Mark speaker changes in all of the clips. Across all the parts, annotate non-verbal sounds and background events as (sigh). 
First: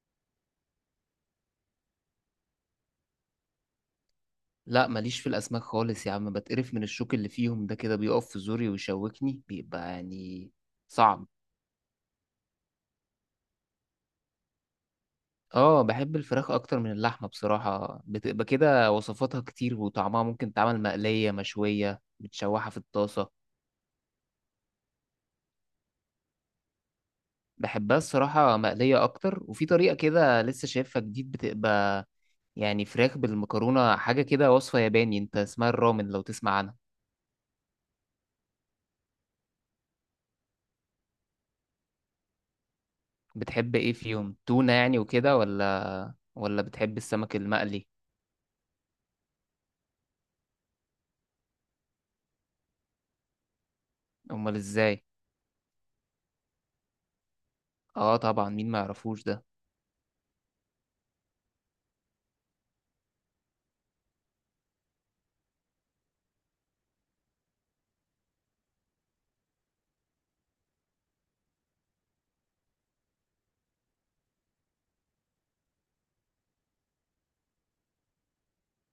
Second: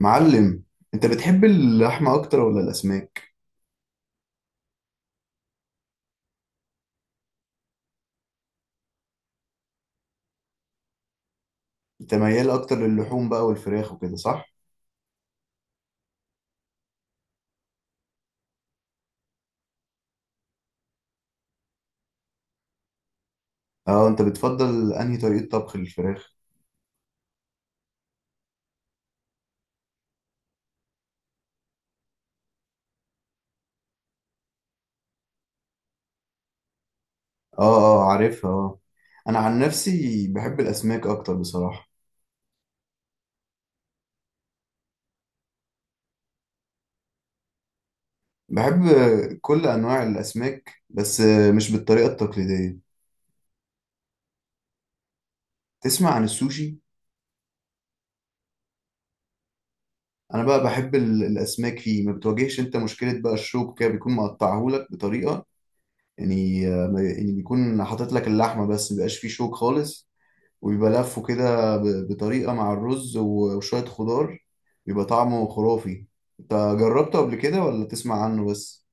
Speaker 1: معلم، انت بتحب اللحمة اكتر ولا الاسماك؟
Speaker 2: لا، ماليش في الاسماك خالص يا عم، بتقرف من الشوك اللي فيهم، ده كده بيقف في زوري ويشوكني، بيبقى يعني صعب.
Speaker 1: انت ميال اكتر للحوم بقى والفراخ وكده، صح؟
Speaker 2: اه، بحب الفراخ اكتر من اللحمه بصراحه، بتبقى كده وصفاتها كتير وطعمها، ممكن تعمل مقليه مشويه متشوحه في الطاسه.
Speaker 1: اه انت بتفضل انهي طريقة طبخ للفراخ
Speaker 2: بحبها الصراحه مقليه اكتر، وفي طريقه كده لسه شايفها جديد، بتبقى يعني فراخ بالمكرونه، حاجه كده وصفه ياباني، انت اسمها الرامن لو تسمع عنها.
Speaker 1: اه اه عارفها، اه. انا عن نفسي بحب الاسماك اكتر بصراحة.
Speaker 2: بتحب ايه فيهم؟ تونه يعني وكده، ولا بتحب السمك المقلي؟
Speaker 1: بحب كل انواع الاسماك، بس مش بالطريقة التقليدية.
Speaker 2: امال ازاي؟
Speaker 1: تسمع عن السوشي؟
Speaker 2: اه طبعا، مين ما يعرفوش ده؟
Speaker 1: انا بقى بحب الاسماك فيه، ما بتواجهش انت مشكلة بقى الشوك، كده بيكون مقطعهولك بطريقة، يعني. يعني بيكون حاطط لك اللحمة بس، مبيبقاش فيه شوك خالص، وبيبقى لفه كده بطريقة مع الرز وشوية خضار. بيبقى طعمه خرافي. انت جربته قبل كده ولا تسمع عنه بس؟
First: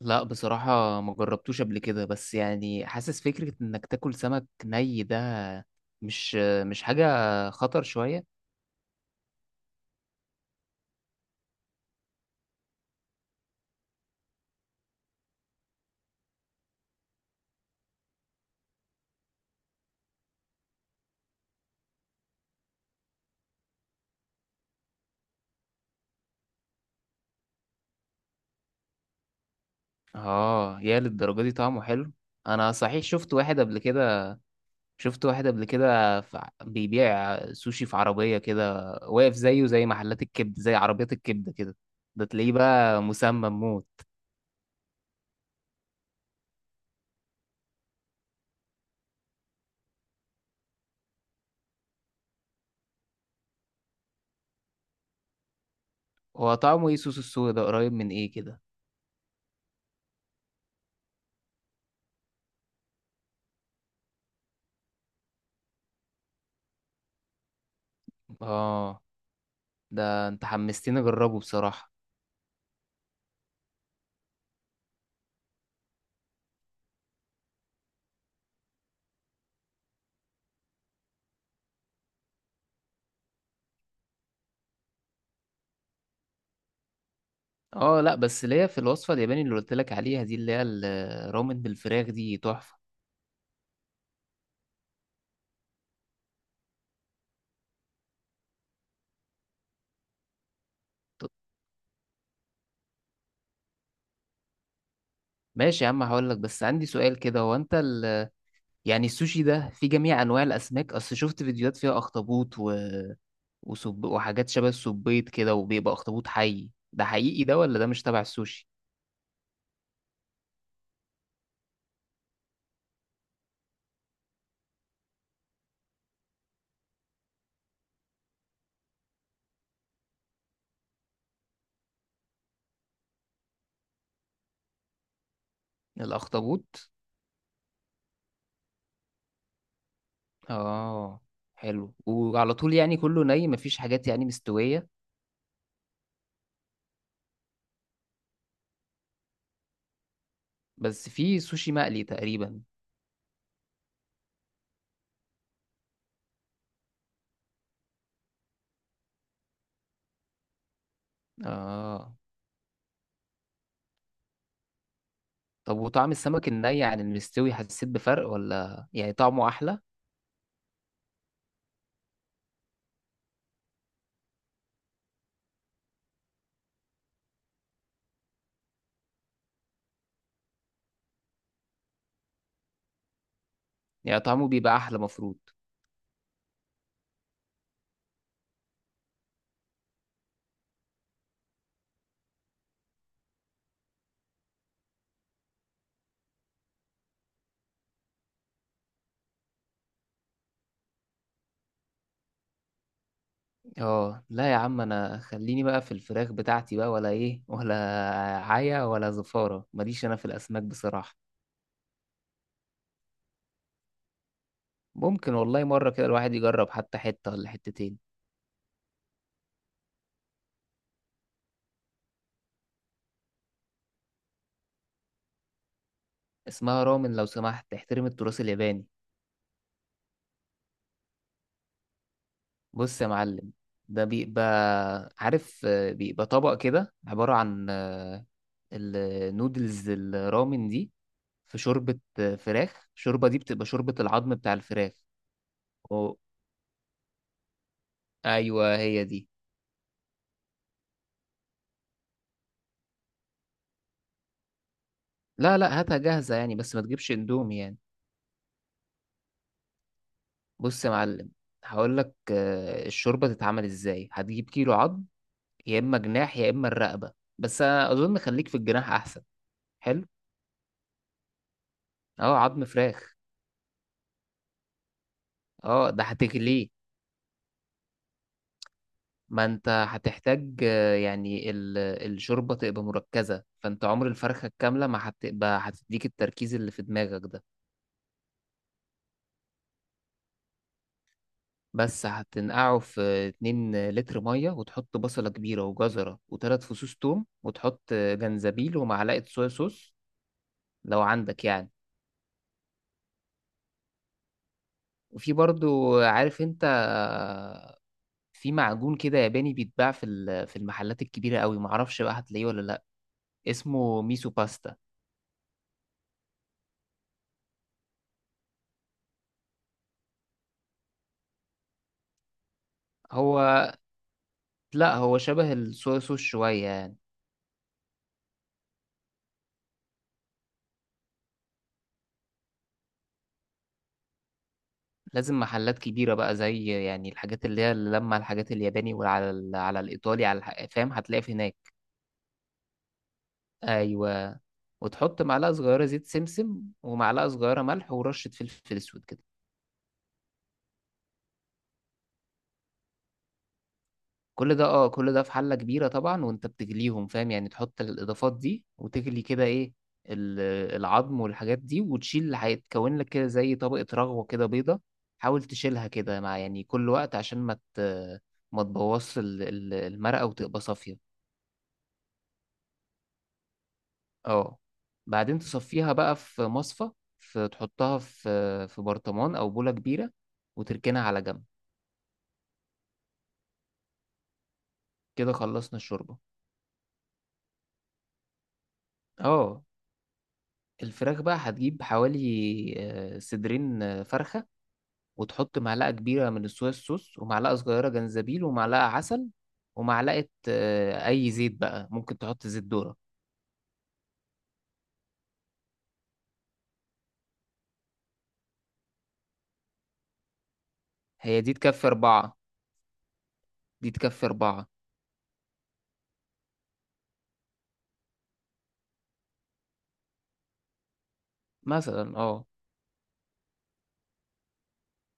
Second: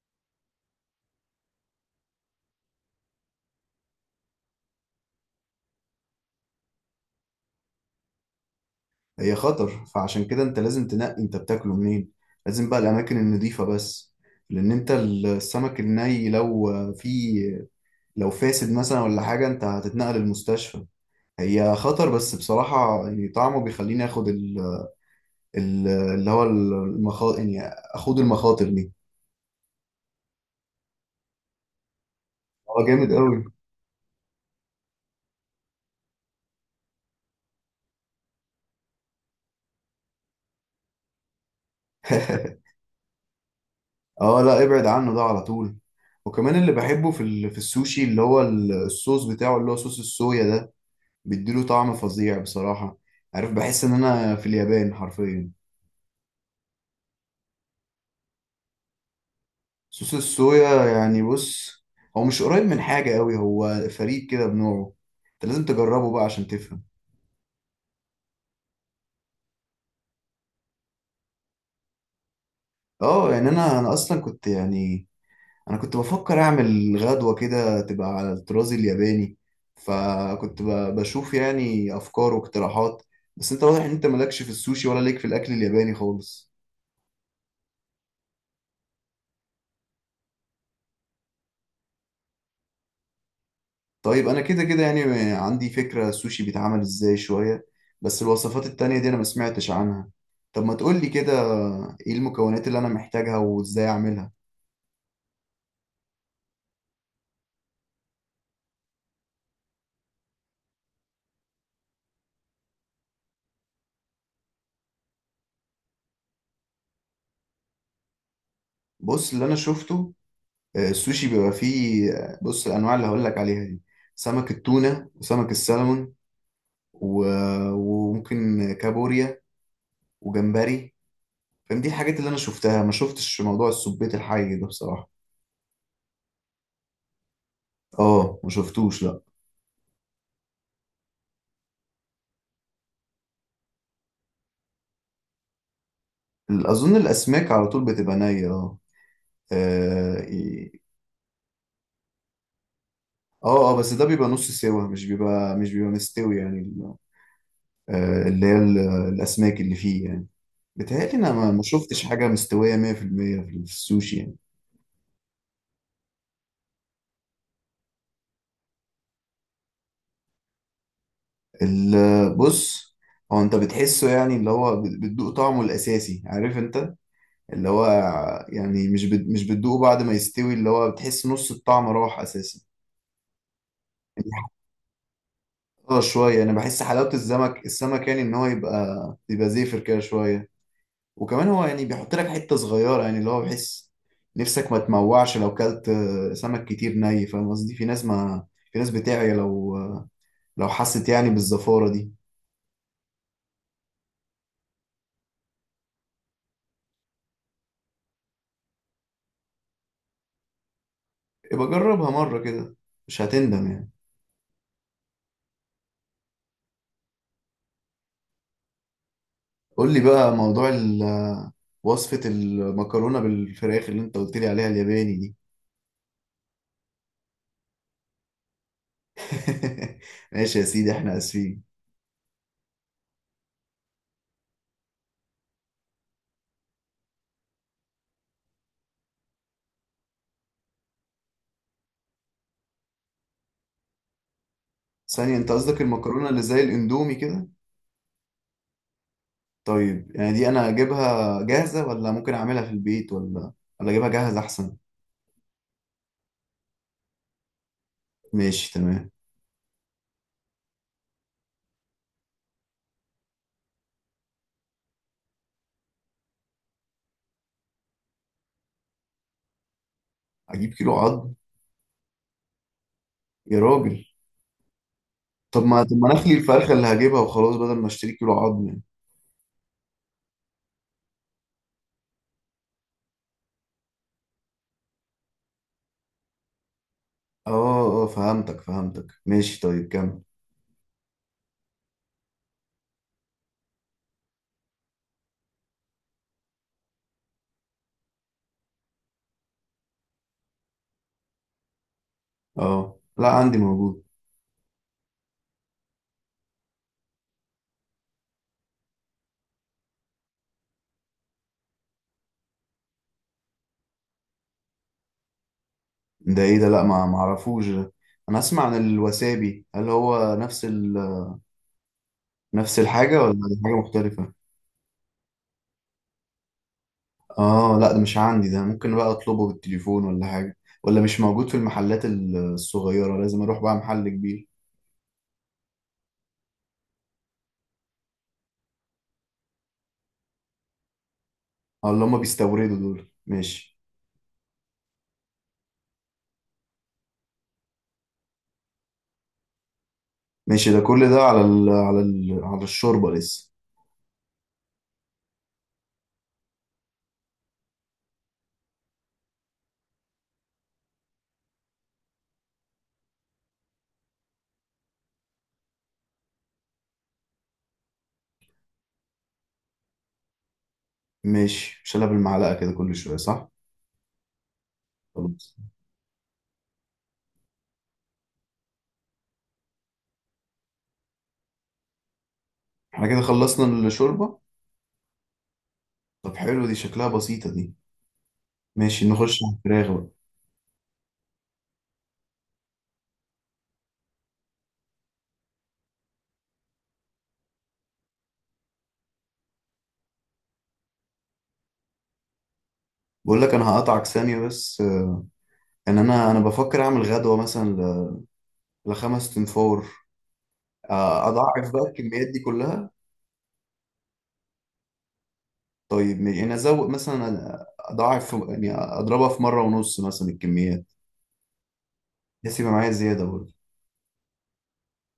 Speaker 2: لا بصراحة ما جربتوش قبل كده، بس يعني حاسس فكرة انك تاكل سمك ني ده مش مش حاجة، خطر شوية.
Speaker 1: هي خطر، فعشان كده انت لازم تنقي انت بتاكله منين. لازم بقى الاماكن النظيفة بس. لان انت السمك الني لو فيه، لو فاسد مثلا ولا حاجة، انت هتتنقل المستشفى. هي خطر، بس بصراحة يعني طعمه بيخليني اخد اللي هو المخاطر، يعني اخد المخاطر دي.
Speaker 2: اه، يا للدرجة دي طعمه حلو؟ انا
Speaker 1: اه،
Speaker 2: صحيح
Speaker 1: جامد
Speaker 2: شفت
Speaker 1: قوي.
Speaker 2: واحد قبل كده شفت واحد قبل كده في بيبيع سوشي في عربية كده واقف، زيه زي محلات الكبد، زي عربيات الكبد كده، ده تلاقيه
Speaker 1: (laughs)
Speaker 2: بقى مسمم موت.
Speaker 1: اه لا، ابعد عنه ده على طول. وكمان اللي بحبه في في السوشي، اللي هو الصوص بتاعه، اللي هو صوص الصويا ده، بيديله طعم فظيع بصراحة. عارف، بحس ان انا في اليابان حرفيا.
Speaker 2: هو طعمه ايه صوص السوي ده؟ قريب من ايه كده؟
Speaker 1: صوص الصويا، يعني بص، هو مش قريب من حاجة قوي، هو فريد كده بنوعه. انت لازم تجربه بقى عشان تفهم.
Speaker 2: اه، ده انت حمستني اجربه بصراحة.
Speaker 1: اه، يعني انا اصلا كنت، يعني انا كنت بفكر اعمل غدوة كده تبقى على الطراز الياباني، فكنت ب- بشوف يعني افكار واقتراحات. بس انت واضح ان انت مالكش في السوشي، ولا ليك في الاكل الياباني خالص.
Speaker 2: اه لا، بس اللي هي في الوصفة الياباني اللي قلت لك عليها دي، اللي هي الرامن بالفراخ، دي تحفة.
Speaker 1: طيب انا كده كده يعني عندي فكرة السوشي بيتعمل ازاي شوية، بس الوصفات التانية دي انا ما سمعتش عنها. طب ما تقولي
Speaker 2: طب
Speaker 1: كده، ايه المكونات اللي انا محتاجها وازاي اعملها؟
Speaker 2: ماشي يا عم، هقول لك، بس عندي سؤال كده. هو انت يعني السوشي ده في جميع انواع الاسماك؟ اصل شفت فيديوهات فيها اخطبوط و وحاجات شبه السبيط كده، وبيبقى اخطبوط حي. ده حقيقي ده ولا ده مش تبع السوشي؟
Speaker 1: بص اللي انا شفته، السوشي بيبقى فيه، بص الانواع اللي هقولك عليها دي: سمك التونة، وسمك السلمون، وممكن كابوريا، وجمبري. فاهم، دي الحاجات اللي انا شفتها، ما شفتش موضوع السبيت الحي ده بصراحة.
Speaker 2: الاخطبوط؟
Speaker 1: اه ما شفتوش، لا.
Speaker 2: اه حلو. وعلى طول يعني كله ني؟ مفيش حاجات يعني مستوية؟
Speaker 1: اظن الاسماك على طول بتبقى نية، اه. اه إيه.
Speaker 2: بس في سوشي مقلي تقريبا.
Speaker 1: اه، بس ده بيبقى نص سوا، مش بيبقى مستوي، يعني اللي هي الاسماك اللي فيه يعني. بيتهيألي انا ما شفتش
Speaker 2: اه،
Speaker 1: حاجة مستوية 100% في المية في السوشي يعني.
Speaker 2: طب وطعم السمك الني عن المستوي حسيت بفرق، ولا يعني طعمه احلى؟
Speaker 1: بص، هو انت بتحسه يعني اللي هو بتدوق طعمه الاساسي، عارف انت اللي هو، يعني مش مش بتدوقه بعد ما يستوي، اللي هو بتحس نص الطعم راح اساسا
Speaker 2: يعني طعمه
Speaker 1: يعني.
Speaker 2: بيبقى احلى مفروض.
Speaker 1: حلاوة شويه، انا بحس حلاوه السمك، يعني ان هو يبقى زيفر كده شويه. وكمان هو يعني بيحط لك حته صغيره، يعني اللي هو بحس نفسك ما تموعش لو كلت سمك كتير ني. فاهم قصدي، في ناس ما في ناس بتعيا لو، لو حست يعني بالزفاره دي.
Speaker 2: اه لا يا عم، انا خليني بقى في الفراخ بتاعتي بقى، ولا ايه؟ ولا عيا ولا زفارة، ماليش انا في الاسماك بصراحة.
Speaker 1: يبقى جربها مره كده، مش هتندم يعني.
Speaker 2: ممكن والله، مرة كده الواحد يجرب حتى حتة ولا حتتين.
Speaker 1: قول لي بقى موضوع وصفه المكرونه بالفراخ اللي انت قلت لي عليها الياباني دي.
Speaker 2: اسمها رامن لو سمحت، احترم التراث الياباني.
Speaker 1: (laughs) ماشي يا سيدي، احنا اسفين.
Speaker 2: بص يا معلم، ده بيبقى عارف، بيبقى طبق كده عبارة عن النودلز الرامن دي، في شوربة فراخ. الشوربة دي بتبقى شوربة العظم بتاع الفراخ.
Speaker 1: ثانية، انت قصدك
Speaker 2: أو
Speaker 1: المكرونة اللي زي الاندومي كده؟
Speaker 2: أيوة هي دي.
Speaker 1: طيب يعني دي انا اجيبها جاهزة، ولا ممكن اعملها في البيت، ولا ولا اجيبها جاهزة احسن؟
Speaker 2: لا، لا، هاتها جاهزة يعني، بس ما تجيبش اندومي يعني.
Speaker 1: ماشي، تمام.
Speaker 2: بص يا معلم، هقول لك الشوربة تتعمل ازاي. هتجيب كيلو عظم، يا إما جناح يا إما الرقبة، بس أنا أظن خليك في الجناح أحسن. حلو.
Speaker 1: اجيب كيلو عظم؟
Speaker 2: أه، عظم فراخ.
Speaker 1: يا راجل، طب ما
Speaker 2: أه،
Speaker 1: طب
Speaker 2: ده
Speaker 1: ما انا اخلي
Speaker 2: هتغليه،
Speaker 1: الفرخة اللي هجيبها وخلاص، بدل ما اشتري كيلو عظم يعني.
Speaker 2: ما أنت هتحتاج يعني الشوربة تبقى مركزة، فأنت عمر الفرخة الكاملة ما هتبقى هتديك التركيز اللي في دماغك ده.
Speaker 1: اه اه، فهمتك ماشي، طيب كمل.
Speaker 2: بس هتنقعه في 2 لتر مية، وتحط بصلة كبيرة وجزرة وثلاث فصوص توم، وتحط جنزبيل ومعلقة صويا صوص، لو عندك يعني.
Speaker 1: اه لا، عندي موجود.
Speaker 2: وفي برضو عارف انت، في معجون كده ياباني بيتباع في المحلات الكبيرة قوي، معرفش بقى هتلاقيه ولا لا. اسمه ميسو باستا.
Speaker 1: ده ايه ده؟ لا، ما اعرفوش ده. انا اسمع عن الوسابي، هل هو نفس نفس الحاجة
Speaker 2: هو
Speaker 1: ولا حاجة مختلفة؟
Speaker 2: لا، هو شبه الصويا صوص شوية يعني.
Speaker 1: اه لا، ده مش عندي ده. ممكن بقى اطلبه بالتليفون ولا حاجة؟ ولا مش موجود في المحلات الصغيرة، لازم اروح بقى محل كبير؟
Speaker 2: لازم محلات كبيرة بقى، زي يعني الحاجات اللي هي اللي لما الحاجات الياباني، على الإيطالي فاهم، هتلاقي في هناك.
Speaker 1: اه، اللي هم بيستوردوا دول، ماشي.
Speaker 2: ايوه. وتحط معلقة صغيرة زيت سمسم ومعلقة صغيرة ملح ورشة فلفل اسود كده.
Speaker 1: ماشي، ده كل ده على ال على ال على الشوربة لسه؟
Speaker 2: كل ده في حلة كبيرة طبعا، وانت بتغليهم فاهم، يعني تحط الإضافات دي وتغلي كده، ايه ال- العظم والحاجات دي، وتشيل اللي هيتكون لك كده زي طبقة رغوة كده بيضة. حاول تشيلها كده مع يعني كل وقت، عشان ما تبوظش المرقة، وتبقى صافية.
Speaker 1: ماشي، مش انا بالمعلقة كده كل شوية، صح؟
Speaker 2: اه، بعدين
Speaker 1: خلاص.
Speaker 2: تصفيها بقى في مصفى. تحطها في برطمان او بولة كبيرة، وتركنها على جنب.
Speaker 1: احنا كده خلصنا الشوربة.
Speaker 2: كده خلصنا الشوربة.
Speaker 1: طب حلو، دي شكلها بسيطة دي. ماشي، نخش على
Speaker 2: اه،
Speaker 1: الفراخ بقى.
Speaker 2: الفراخ بقى هتجيب حوالي صدرين فرخة، وتحط معلقة كبيرة من الصويا صوص ومعلقة صغيرة جنزبيل ومعلقة عسل، ومعلقة أي زيت بقى، ممكن تحط زيت ذرة.
Speaker 1: بقول لك، انا هقطعك ثانية بس، ان انا بفكر اعمل غدوة مثلا لخمس تنفور،
Speaker 2: هي دي
Speaker 1: اضاعف بقى
Speaker 2: تكفي
Speaker 1: الكميات
Speaker 2: 4،
Speaker 1: دي كلها.
Speaker 2: دي تكفي أربعة.
Speaker 1: طيب ماشي، يعني ازود مثلا، اضاعف يعني اضربها في مره ونص مثلا الكميات،
Speaker 2: مثلا اه.
Speaker 1: بحيث يبقى معايا زياده برضه.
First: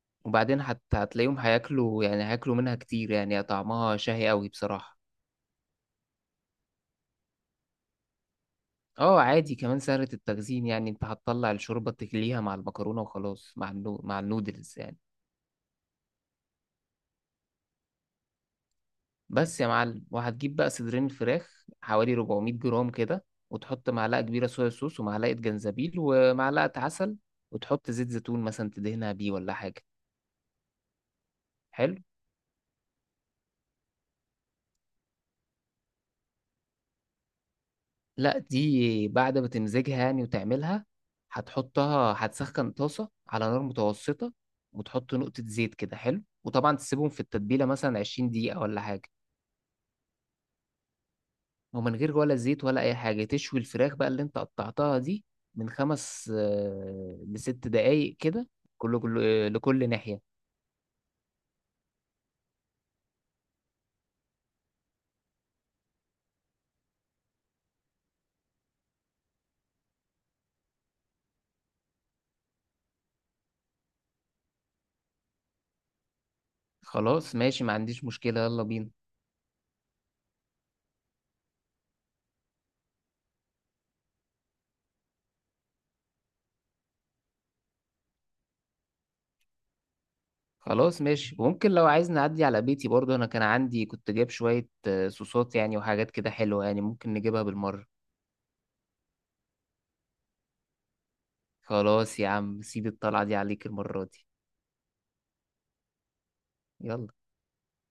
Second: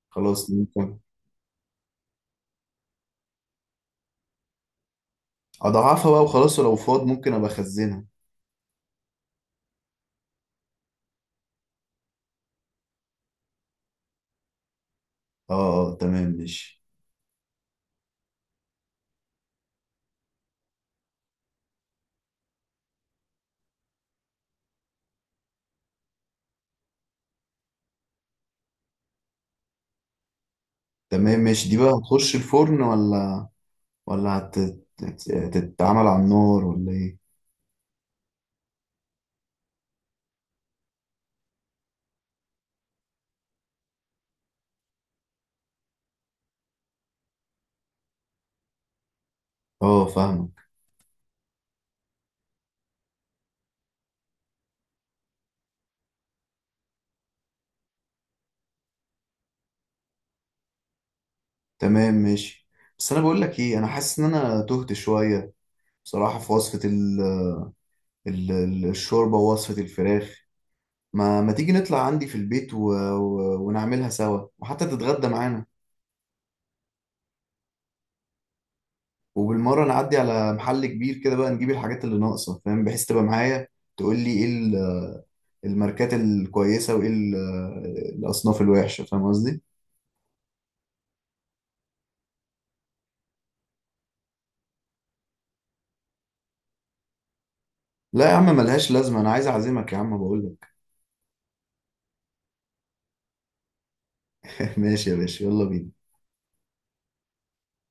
Speaker 1: خلاص
Speaker 2: وبعدين
Speaker 1: ممكن
Speaker 2: هتلاقيهم هياكلوا، يعني هياكلوا منها كتير، يعني طعمها شهي قوي بصراحة.
Speaker 1: اضاعفها بقى وخلاص، ولو فاض ممكن ابقى اخزنها.
Speaker 2: اه عادي، كمان سهلة التخزين يعني، انت هتطلع الشوربة تغليها مع المكرونة وخلاص مع النودلز يعني.
Speaker 1: اه اه، تمام ماشي.
Speaker 2: بس يا معلم، وهتجيب بقى صدرين الفراخ حوالي 400 جرام كده، وتحط معلقة كبيرة صويا صوص ومعلقة جنزبيل ومعلقة عسل، وتحط زيت زيتون مثلا تدهنها بيه ولا حاجة.
Speaker 1: تمام ماشي، دي بقى
Speaker 2: حلو.
Speaker 1: هتخش الفرن، ولا ولا هت- هتتعمل على النار ولا ايه؟
Speaker 2: لا، دي بعد ما تمزجها يعني وتعملها، هتحطها، هتسخن طاسة على نار متوسطة، وتحط نقطة زيت كده، حلو، وطبعا تسيبهم في التتبيلة مثلا 20 دقيقة ولا حاجة.
Speaker 1: اه، فاهمك.
Speaker 2: ومن غير ولا زيت ولا اي حاجه، تشوي الفراخ بقى اللي انت قطعتها دي، من 5 لست دقايق كده، كل كل آه، لكل ناحيه.
Speaker 1: تمام ماشي. بس انا بقول لك ايه، انا حاسس ان انا تهت شويه بصراحه، في وصفه الشوربه ووصفه الفراخ. ما تيجي نطلع عندي في البيت ونعملها سوا، وحتى تتغدى معانا.
Speaker 2: خلاص ماشي، ما عنديش مشكله، يلا بينا.
Speaker 1: وبالمرة نعدي على محل كبير كده بقى نجيب الحاجات اللي ناقصة، فاهم، بحيث تبقى معايا تقول لي ايه الماركات الكويسة، وايه الأصناف الوحشة، فاهم قصدي؟
Speaker 2: خلاص ماشي، وممكن لو عايز نعدي على بيتي برضو، انا كان عندي كنت جايب شويه صوصات يعني وحاجات كده حلوه، يعني ممكن نجيبها بالمره.
Speaker 1: لا يا عم، ملهاش لازمة، أنا عايز أعزمك يا عم بقول
Speaker 2: خلاص يا عم، سيب الطلعه دي عليك المره دي.
Speaker 1: لك. (laughs) ماشي يا باشا، يلا بينا.
Speaker 2: يلا.